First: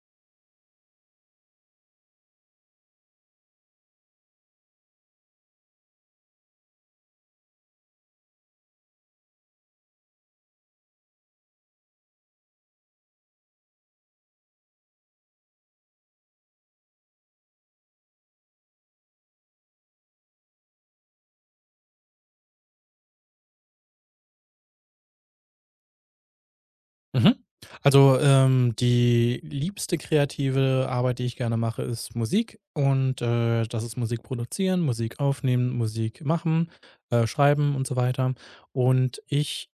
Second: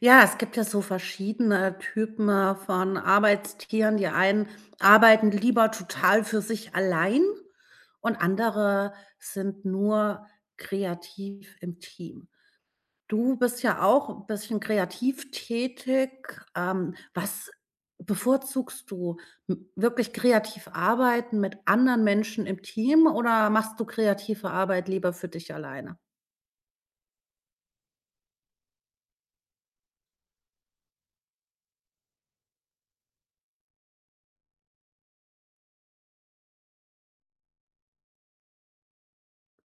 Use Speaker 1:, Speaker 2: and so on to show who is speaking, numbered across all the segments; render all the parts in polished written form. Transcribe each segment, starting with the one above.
Speaker 1: Ja, es gibt ja so verschiedene Typen von Arbeitstieren. Die einen arbeiten lieber total für sich allein und andere sind nur kreativ im Team. Du bist ja auch ein bisschen kreativ tätig. Was bevorzugst du? M Wirklich kreativ arbeiten mit anderen Menschen im Team oder machst du kreative Arbeit lieber für dich alleine?
Speaker 2: Mhm. Also, die liebste kreative Arbeit, die ich gerne mache, ist Musik und, das ist Musik produzieren, Musik aufnehmen, Musik machen, schreiben und so weiter. Und ich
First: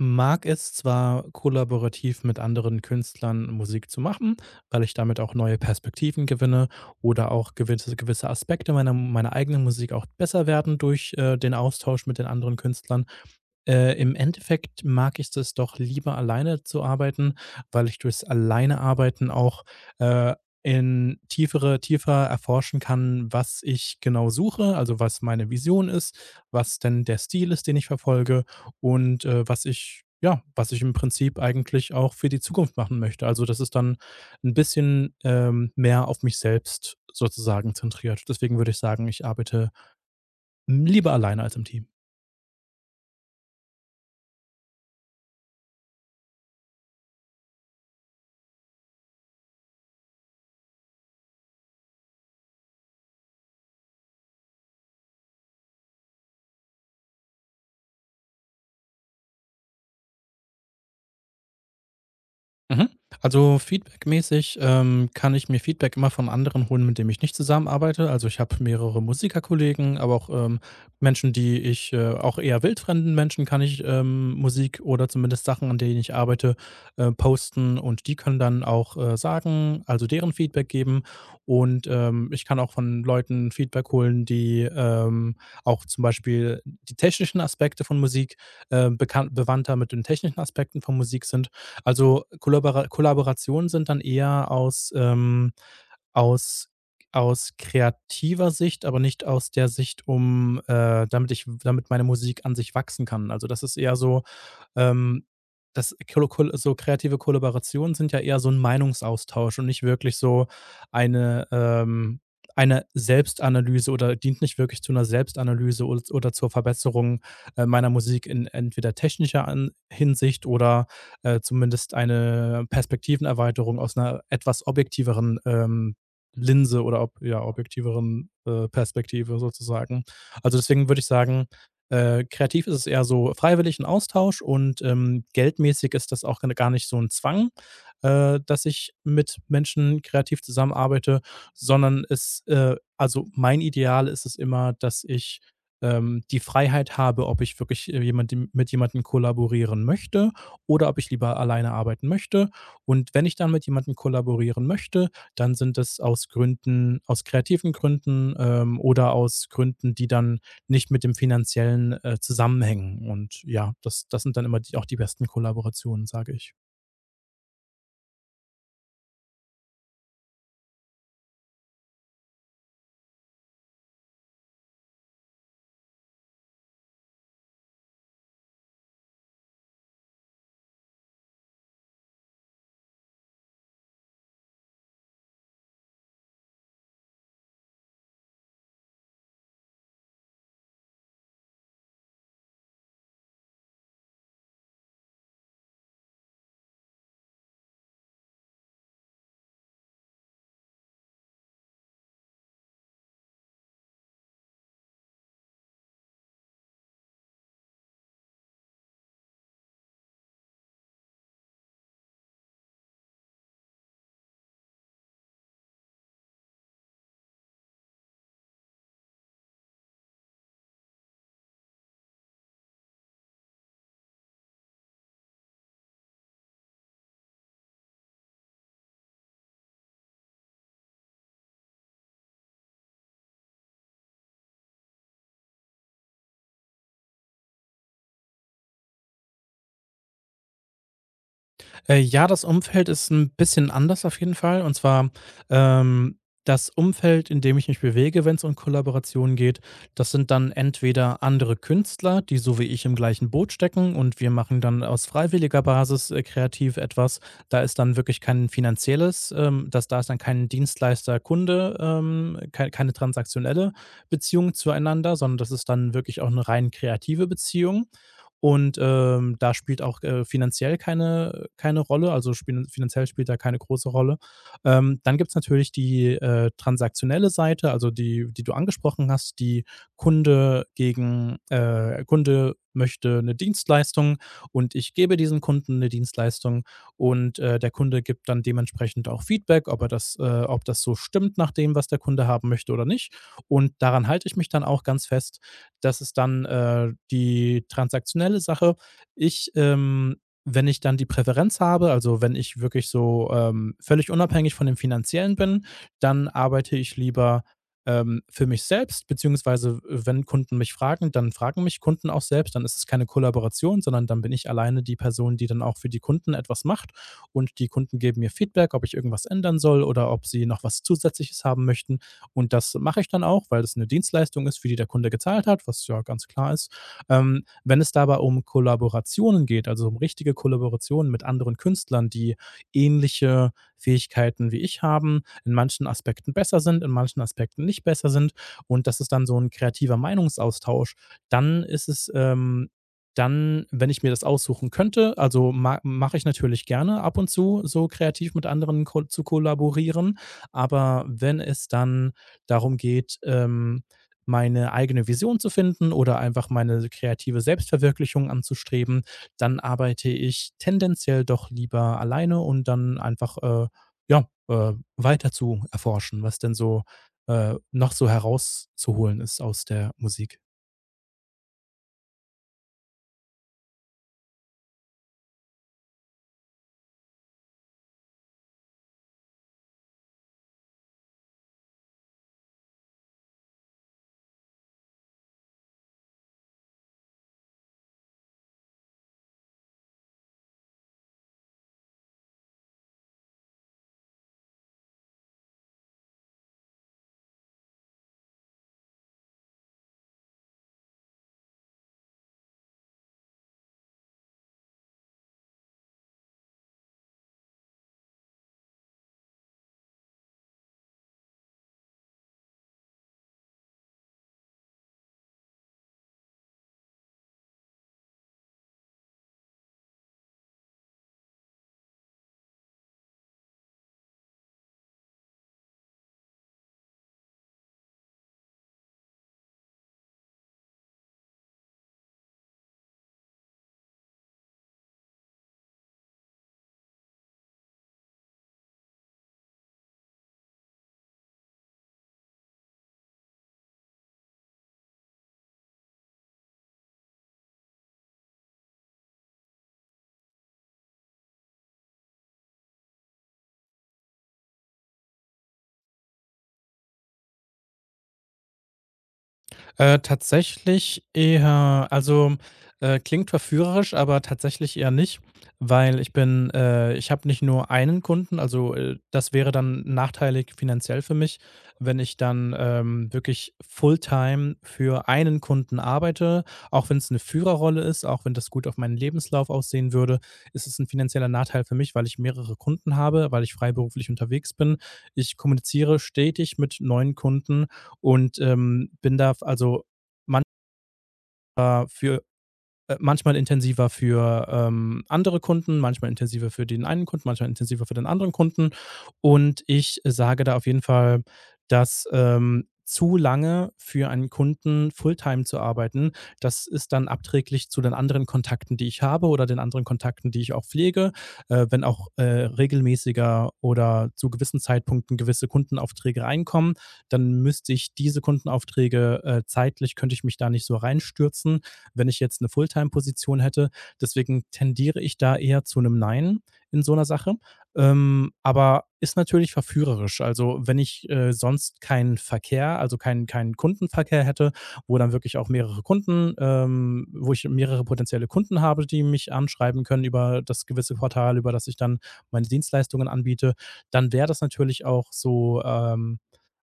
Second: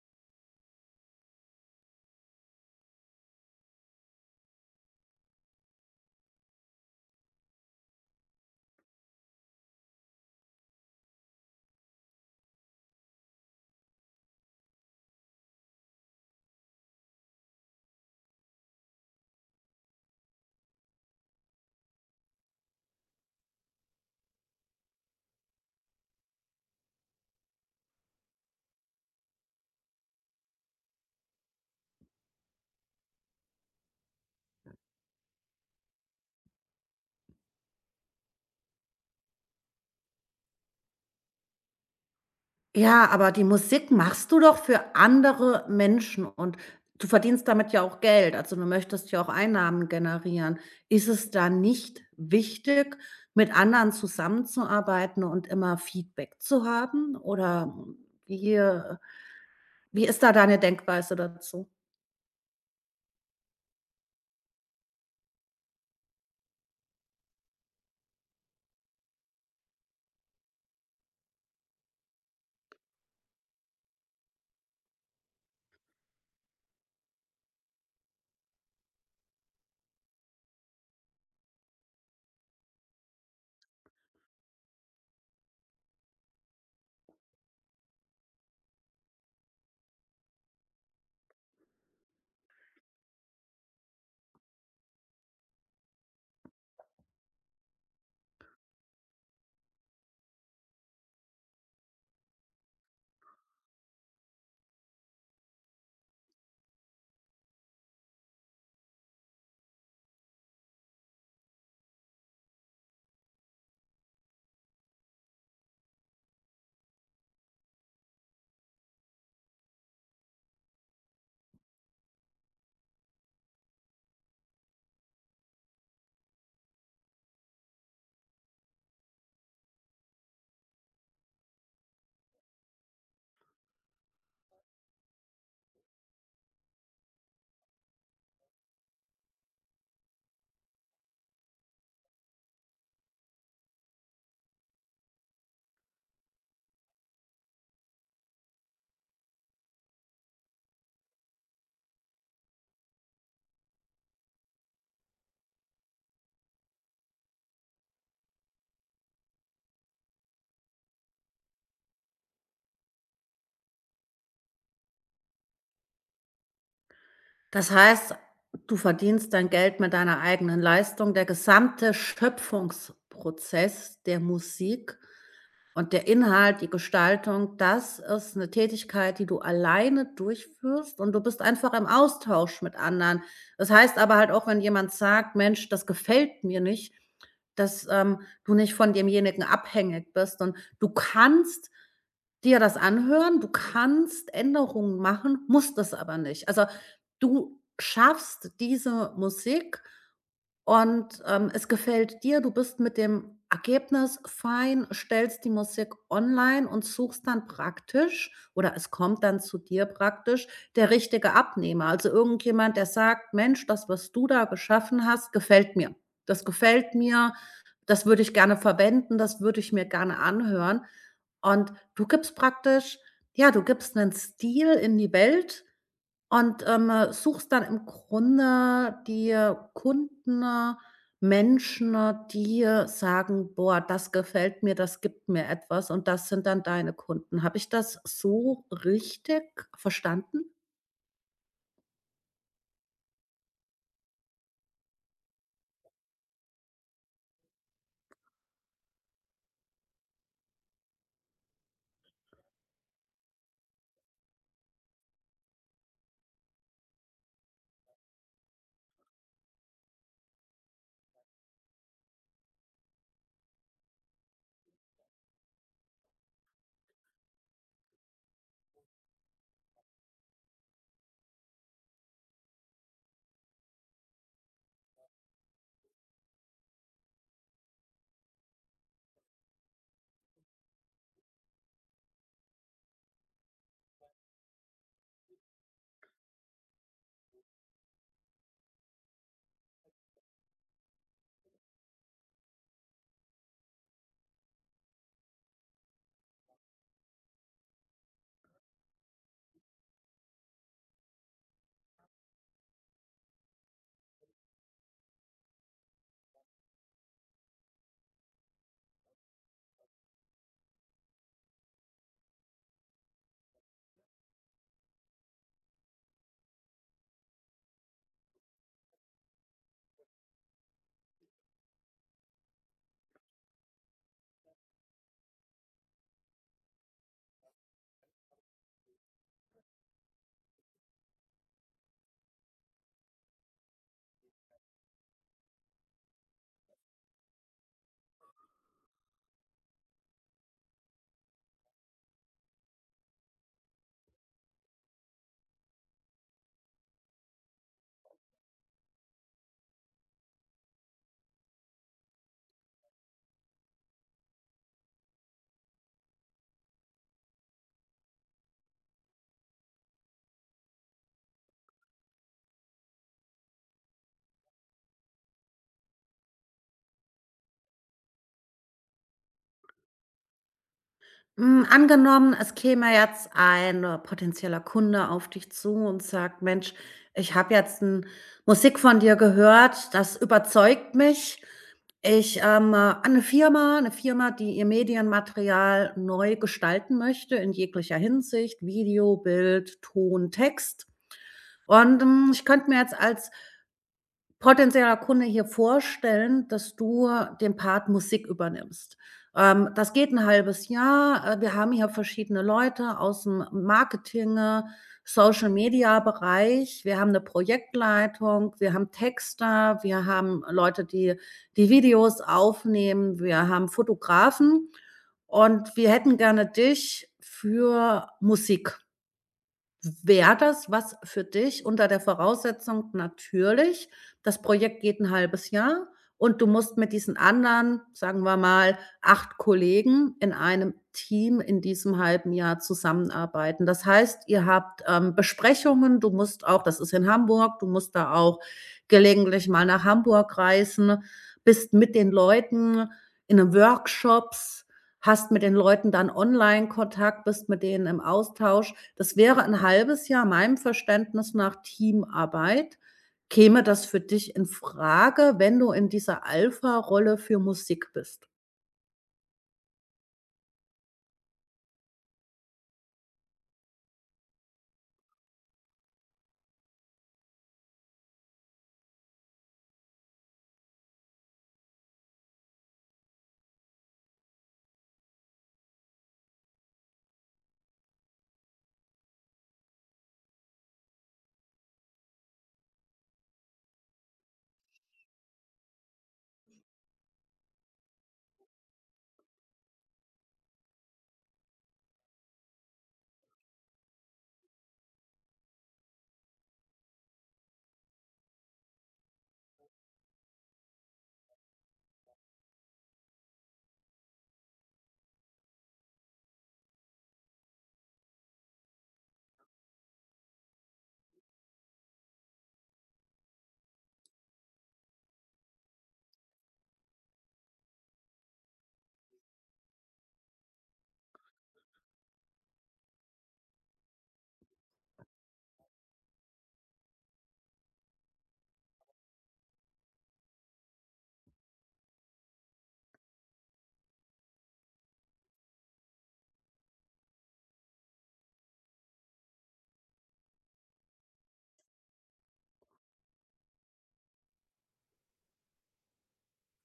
Speaker 2: mag es zwar kollaborativ mit anderen Künstlern Musik zu machen, weil ich damit auch neue Perspektiven gewinne oder auch gewisse Aspekte meiner eigenen Musik auch besser werden durch, den Austausch mit den anderen Künstlern. Im Endeffekt mag ich es doch lieber alleine zu arbeiten, weil ich durchs alleine Arbeiten auch, äh, in tiefer erforschen kann, was ich genau suche, also was meine Vision ist, was denn der Stil ist, den ich verfolge und, was ich im Prinzip eigentlich auch für die Zukunft machen möchte. Also, das ist dann ein bisschen, mehr auf mich selbst sozusagen zentriert. Deswegen würde ich sagen, ich arbeite lieber alleine als im Team.
Speaker 1: Ja, aber die Musik machst du doch für andere Menschen und du verdienst damit ja auch Geld. Also, du möchtest ja auch Einnahmen generieren. Ist es da nicht wichtig, mit anderen zusammenzuarbeiten und immer Feedback zu haben? Oder wie, äh wie ist da deine Denkweise dazu?
Speaker 2: Mhm. Also feedbackmäßig, kann ich mir Feedback immer von anderen holen, mit denen ich nicht zusammenarbeite. Also ich habe mehrere Musikerkollegen, aber auch Menschen, die ich, auch eher wildfremden Menschen kann ich Musik oder zumindest Sachen, an denen ich arbeite, posten und die können dann auch sagen, also deren Feedback geben. Und ich kann auch von Leuten Feedback holen, die auch zum Beispiel die technischen Aspekte von Musik bewandter mit den technischen Aspekten von Musik sind. Also, Kollaborationen sind dann eher aus, aus aus kreativer Sicht, aber nicht aus der Sicht, um, damit meine Musik an sich wachsen kann. Also, das ist eher so ähm, das kolo kol so kreative Kollaborationen sind ja eher so ein Meinungsaustausch und nicht wirklich so eine ähm, eine Selbstanalyse oder dient nicht wirklich zu einer Selbstanalyse oder zur Verbesserung, meiner Musik in entweder technischer an Hinsicht oder, zumindest eine Perspektivenerweiterung aus einer etwas objektiveren, Linse oder objektiveren, Perspektive sozusagen. Also, deswegen würde ich sagen kreativ ist es eher so freiwillig 'n Austausch und, geldmäßig ist das auch gar nicht so ein Zwang, dass ich mit Menschen kreativ zusammenarbeite, sondern es also, mein Ideal ist es immer, dass ich, die Freiheit habe, ob ich wirklich, jemandem mit jemandem kollaborieren möchte oder ob ich lieber alleine arbeiten möchte. Und wenn ich dann mit jemandem kollaborieren möchte, dann sind das aus kreativen Gründen, oder aus Gründen, die dann nicht mit dem Finanziellen, zusammenhängen. Und ja, das sind dann immer die besten Kollaborationen, sage ich.
Speaker 1: Das heißt, du verdienst dein Geld mit deiner eigenen Leistung. Der gesamte Schöpfungsprozess der Musik, und der Inhalt, die Gestaltung, das ist eine Tätigkeit, die du alleine durchführst und du bist einfach im Austausch mit anderen. Das heißt aber halt auch, wenn jemand sagt: „Mensch, das gefällt mir nicht“, dass, du nicht von demjenigen abhängig bist und du kannst dir das anhören, du kannst Änderungen machen, musst es aber nicht. Also, du schaffst diese Musik und, es gefällt dir, du bist mit dem Ergebnis fein, stellst die Musik online und suchst dann praktisch oder es kommt dann zu dir praktisch der richtige Abnehmer. Also irgendjemand, der sagt: „Mensch, das, was du da geschaffen hast, gefällt mir. Das gefällt mir, das würde ich gerne verwenden, das würde ich mir gerne anhören.“ Und du gibst praktisch ja, du gibst einen Stil in die Welt, und, suchst dann im Grunde dir Kunden, Menschen, die sagen: „Boah, das gefällt mir, das gibt mir etwas“, und das sind dann deine Kunden. Habe ich das so richtig verstanden?
Speaker 2: Ja, das Umfeld ist ein bisschen anders auf jeden Fall. Und zwar, ähm, das Umfeld, in dem ich mich bewege, wenn es um Kollaborationen geht, das sind dann entweder andere Künstler, die so wie ich im gleichen Boot stecken und wir machen dann aus freiwilliger Basis, kreativ etwas. Da ist dann wirklich kein finanzielles das da ist dann kein Dienstleister, Kunde, keine transaktionelle Beziehung zueinander, sondern das ist dann wirklich auch eine rein kreative Beziehung. Und, da spielt auch, finanziell keine Rolle, also spielen finanziell spielt da keine große Rolle. Dann gibt's natürlich die, transaktionelle Seite, also die du angesprochen hast, die Kunde gegen Kunde möchte eine Dienstleistung und ich gebe diesem Kunden eine Dienstleistung und, der Kunde gibt dann dementsprechend auch Feedback, ob das so stimmt nach dem, was der Kunde haben möchte oder nicht. Und daran halte ich mich dann auch ganz fest. Das ist dann, die transaktionelle Sache. Ich, ähm, wenn ich dann die Präferenz habe, also wenn ich wirklich so, völlig unabhängig von dem Finanziellen bin, dann arbeite ich lieber, für mich selbst, beziehungsweise wenn Kunden mich fragen, dann fragen mich Kunden auch selbst, dann ist es keine Kollaboration, sondern dann bin ich alleine die Person, die dann auch für die Kunden etwas macht und die Kunden geben mir Feedback, ob ich irgendwas ändern soll oder ob sie noch was Zusätzliches haben möchten. Und das mache ich dann auch, weil es eine Dienstleistung ist, für die der Kunde gezahlt hat, was ja ganz klar ist. Wenn es dabei um Kollaborationen geht, also um richtige Kollaborationen mit anderen Künstlern, die ähnliche Fähigkeiten wie ich haben, in manchen Aspekten besser sind, in manchen Aspekten nicht besser sind und das ist dann so ein kreativer Meinungsaustausch, dann ist es, dann, wenn ich mir das aussuchen könnte also, ma mache ich natürlich gerne ab und zu so kreativ mit anderen ko zu kollaborieren, aber wenn es dann darum geht, meine eigene Vision zu finden oder einfach meine kreative Selbstverwirklichung anzustreben, dann arbeite ich tendenziell doch lieber alleine und dann einfach ja, weiter zu erforschen, was denn so noch so herauszuholen ist aus der Musik.
Speaker 1: Hm, angenommen, es käme jetzt ein potenzieller Kunde auf dich zu und sagt: „Mensch, ich habe jetzt 'n Musik von dir gehört, das überzeugt mich. Ich, an 'ne Firma eine Firma, die ihr Medienmaterial neu gestalten möchte in jeglicher Hinsicht, Video, Bild, Ton, Text. Und, ich könnte mir jetzt als potenzieller Kunde hier vorstellen, dass du den Part Musik übernimmst. Das geht ein halbes Jahr. Wir haben hier verschiedene Leute aus dem Marketing, Social-Media-Bereich. Wir haben eine Projektleitung, wir haben Texter, wir haben Leute, die die Videos aufnehmen, wir haben Fotografen und wir hätten gerne dich für Musik. Wäre das was für dich unter der Voraussetzung natürlich, das Projekt geht ein halbes Jahr und du musst mit diesen anderen, sagen wir mal, 8 Kollegen in einem Team in diesem halben Jahr zusammenarbeiten. Das heißt, ihr habt, Besprechungen, du musst auch das ist in Hamburg, du musst da auch gelegentlich mal nach Hamburg reisen, bist mit den Leuten in den Workshops. Hast mit den Leuten dann Online-Kontakt, bist mit denen im Austausch. Das wäre ein halbes Jahr meinem Verständnis nach Teamarbeit. Käme das für dich in Frage, wenn du in dieser Alpha-Rolle für Musik bist?
Speaker 2: Tatsächlich eher also, klingt verführerisch, aber tatsächlich eher nicht, weil ich habe nicht nur einen Kunden, also, das wäre dann nachteilig finanziell für mich, wenn ich dann, wirklich fulltime für einen Kunden arbeite. Auch wenn es eine Führerrolle ist, auch wenn das gut auf meinen Lebenslauf aussehen würde, ist es ein finanzieller Nachteil für mich, weil ich mehrere Kunden habe, weil ich freiberuflich unterwegs bin. Ich kommuniziere stetig mit neuen Kunden und, bin da also, für manchmal intensiver für, andere Kunden, manchmal intensiver für den einen Kunden, manchmal intensiver für den anderen Kunden. Und ich sage da auf jeden Fall, dass, zu lange für einen Kunden Fulltime zu arbeiten, das ist dann abträglich zu den anderen Kontakten, die ich habe oder den anderen Kontakten, die ich auch pflege. Wenn auch, regelmäßiger oder zu gewissen Zeitpunkten gewisse Kundenaufträge reinkommen, dann müsste ich diese Kundenaufträge zeitlich könnte ich mich da nicht so reinstürzen wenn ich jetzt eine Fulltime-Position hätte. Deswegen tendiere ich da eher zu einem Nein in so einer Sache. Aber ist natürlich verführerisch. Also, wenn ich, sonst keinen Verkehr, also keinen Kundenverkehr hätte, wo ich mehrere potenzielle Kunden habe, die mich anschreiben können über das gewisse Portal, über das ich dann meine Dienstleistungen anbiete, dann wäre das natürlich auch so,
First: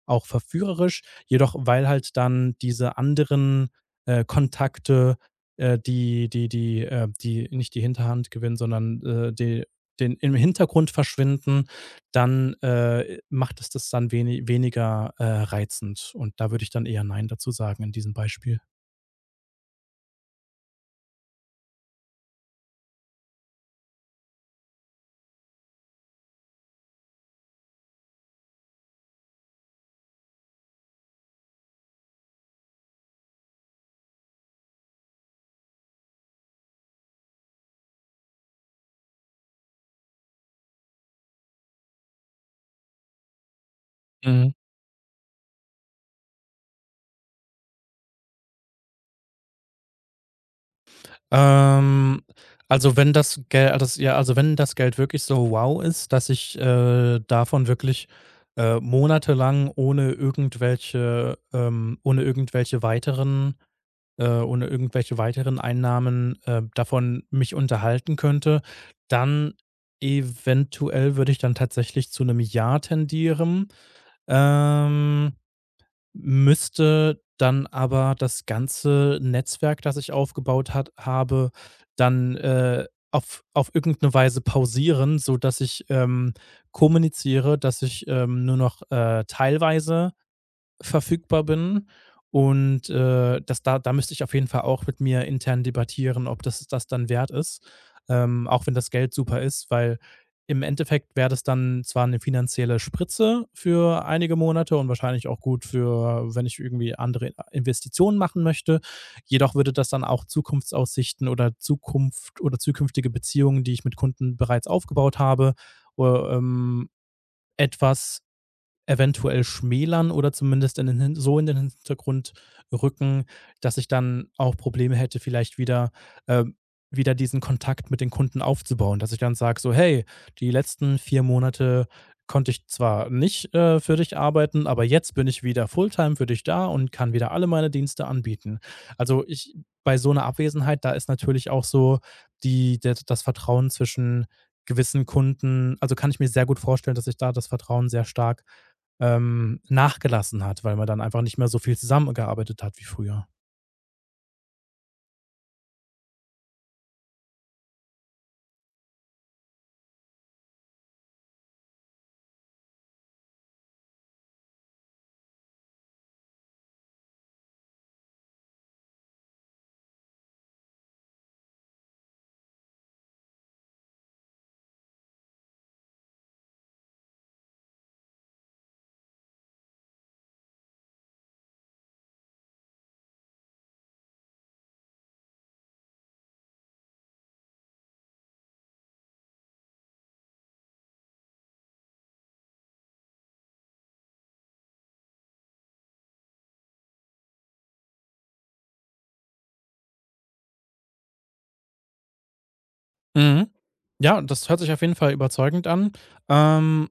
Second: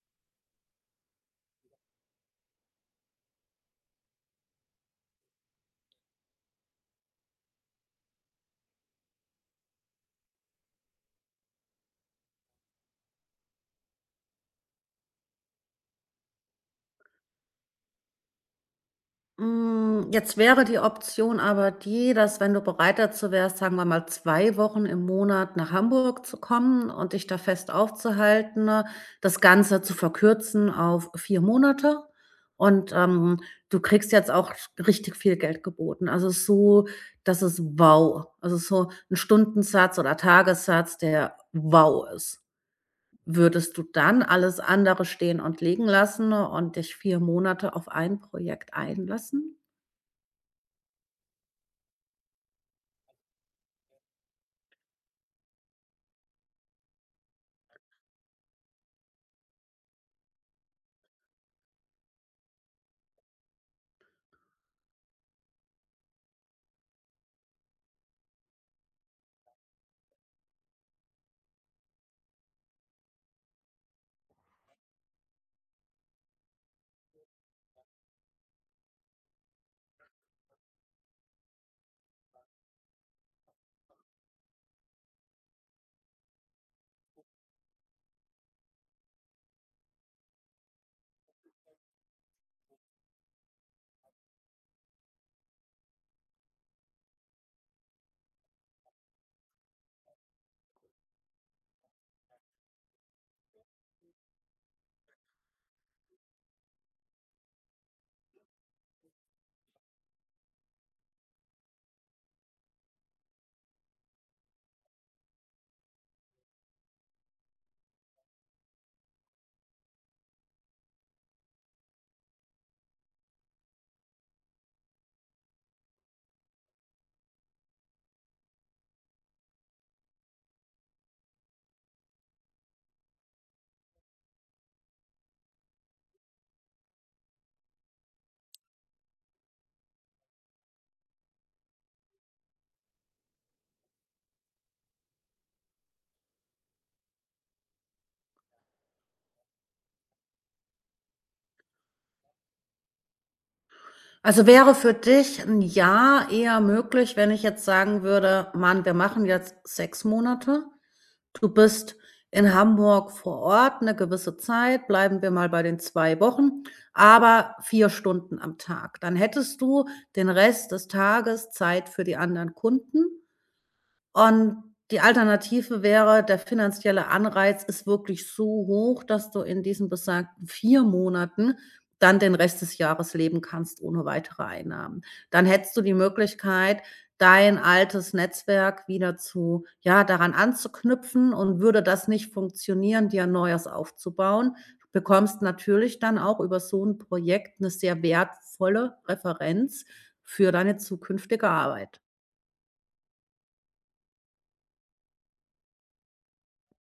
Speaker 2: auch verführerisch, jedoch weil halt dann diese anderen, Kontakte, die nicht die Hinterhand gewinnen, sondern, de den im Hintergrund verschwinden, dann, macht es das dann weniger, reizend. Und da würde ich dann eher „Nein“ dazu sagen in diesem Beispiel.
Speaker 1: Jetzt wäre die Option aber die, dass, wenn du bereit dazu wärst, sagen wir mal 2 Wochen im Monat nach Hamburg zu kommen und dich da fest aufzuhalten, ne, das Ganze zu verkürzen auf 4 Monate. Und, du kriegst jetzt auch richtig viel Geld geboten. Also, es ist so, das ist wow. Also, es ist so ein Stundensatz oder Tagessatz, der wow ist. Würdest du dann
Speaker 2: Mhm.
Speaker 1: alles andere stehen und liegen lassen und dich 4 Monate auf ein Projekt einlassen?
Speaker 2: Ähm, also wenn das Geld, also wenn das Geld wirklich so wow ist, dass ich, davon wirklich, monatelang ohne irgendwelche weiteren Einnahmen, davon mich unterhalten könnte, dann eventuell würde ich dann tatsächlich zu einem Ja tendieren. Ähm Müsste dann aber das ganze Netzwerk, das ich aufgebaut hat habe, dann, auf irgendeine Weise pausieren, sodass ich, kommuniziere, dass ich, nur noch, teilweise verfügbar bin. Und, das da müsste ich auf jeden Fall auch mit mir intern debattieren, ob das dann wert ist, auch wenn das Geld super ist, weil im Endeffekt wäre das dann zwar eine finanzielle Spritze für einige Monate und wahrscheinlich auch gut für wenn ich irgendwie andere Investitionen machen möchte. Jedoch würde das dann auch Zukunftsaussichten oder Zukunft oder zukünftige Beziehungen, die ich mit Kunden bereits aufgebaut habe, äh, ähm, etwas eventuell schmälern oder zumindest in den Hintergrund rücken, dass ich dann auch Probleme hätte, vielleicht ähm, wieder diesen Kontakt mit den Kunden aufzubauen, dass ich dann sage so: „Hey, die letzten 4 Monate konnte ich zwar nicht, für dich arbeiten, aber jetzt bin ich wieder Fulltime für dich da und kann wieder alle meine Dienste anbieten.“ Also, ich bei so einer Abwesenheit, da ist natürlich auch so die der das Vertrauen zwischen gewissen Kunden also, kann ich mir sehr gut vorstellen, dass ich da das Vertrauen sehr stark nachgelassen hat, weil man dann einfach nicht mehr so viel zusammengearbeitet hat wie früher.
Speaker 1: Also wäre für dich ein Jahr eher möglich, wenn ich jetzt sagen würde: „Mann, wir machen jetzt 6 Monate. Du bist in Hamburg vor Ort eine gewisse Zeit, bleiben wir mal bei den 2 Wochen, aber 4 Stunden am Tag.“ Dann hättest du den Rest des Tages Zeit für die anderen Kunden. Und die Alternative wäre, der finanzielle Anreiz ist wirklich so hoch, dass du in diesen besagten 4 Monaten dann den Rest des Jahres leben kannst ohne weitere Einnahmen. Dann hättest du die Möglichkeit, dein altes Netzwerk wieder zu ja, daran anzuknüpfen und würde das nicht funktionieren, dir 'n neues aufzubauen. Du bekommst natürlich dann auch über so ein Projekt eine sehr wertvolle Referenz für deine zukünftige Arbeit.
Speaker 2: Mhm. Ja, das hört sich auf jeden Fall überzeugend an. Ähm,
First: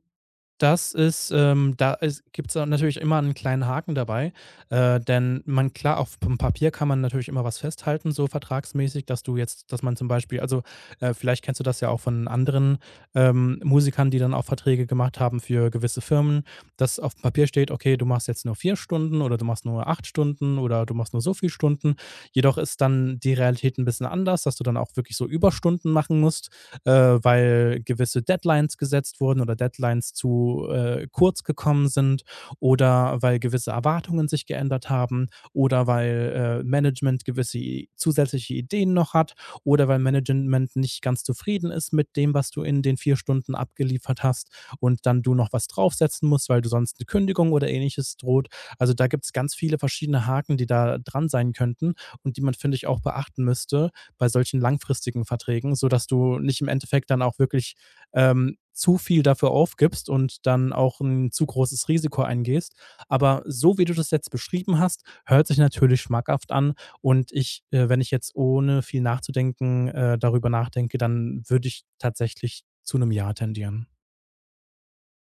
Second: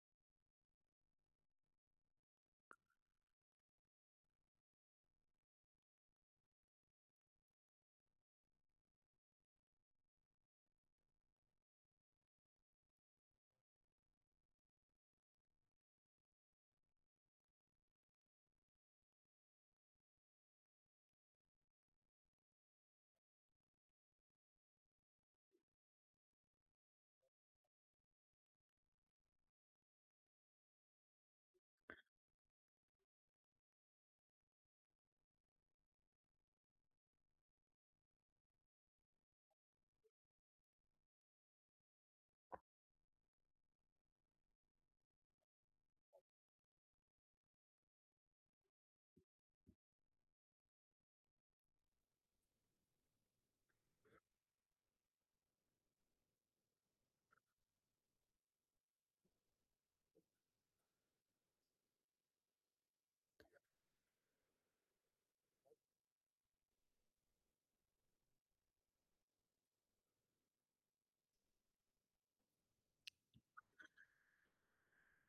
Speaker 2: Das ist, da ist gibt's dann natürlich immer einen kleinen Haken dabei, denn man klar, auf dem Papier kann man natürlich immer was festhalten, so vertragsmäßig, dass du jetzt dass man zum Beispiel also, vielleicht kennst du das ja auch von anderen, Musikern, die dann auch Verträge gemacht haben für gewisse Firmen, dass auf dem Papier steht: „Okay, du machst jetzt nur 4 Stunden oder du machst nur 8 Stunden oder du machst nur so viel Stunden.“ Jedoch ist dann die Realität ein bisschen anders, dass du dann auch wirklich so Überstunden machen musst äh, weil gewisse Deadlines gesetzt wurden oder Deadlines zu kurz gekommen sind oder weil gewisse Erwartungen sich geändert haben oder weil Management gewisse zusätzliche Ideen noch hat oder weil Management nicht ganz zufrieden ist mit dem, was du in den 4 Stunden abgeliefert hast und dann du noch was draufsetzen musst, weil du sonst eine Kündigung oder ähnliches droht. Also da gibt es ganz viele verschiedene Haken, die da dran sein könnten und die man, finde ich, auch beachten müsste, bei solchen langfristigen Verträgen, sodass du nicht im Endeffekt dann auch wirklich zu viel dafür aufgibst und dann auch ein zu großes Risiko eingehst. Aber so wie du das jetzt beschrieben hast, hört sich natürlich schmackhaft an. Und wenn ich jetzt ohne viel nachzudenken darüber nachdenke, dann würde ich tatsächlich zu einem Ja tendieren.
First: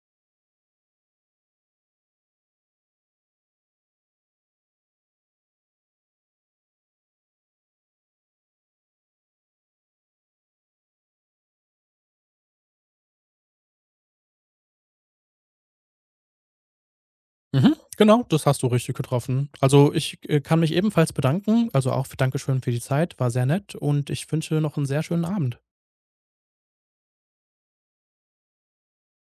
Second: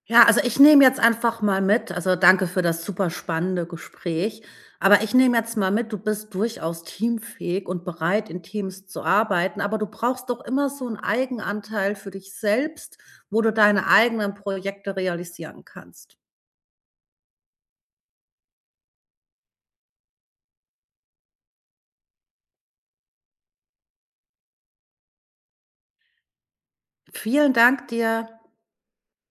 Speaker 1: Ja, also ich nehme jetzt einfach mal mit also danke für das super spannende Gespräch. Aber ich nehme jetzt mal mit, du bist durchaus teamfähig und bereit, in Teams zu arbeiten, aber du brauchst doch immer so einen Eigenanteil für dich selbst, wo du deine eigenen Projekte realisieren kannst.
Speaker 2: Mhm, genau, das hast du richtig getroffen. Also ich kann mich ebenfalls bedanken. Also auch für Dankeschön für die Zeit, war sehr nett und ich wünsche noch einen sehr schönen Abend.
Speaker 1: Vielen Dank dir.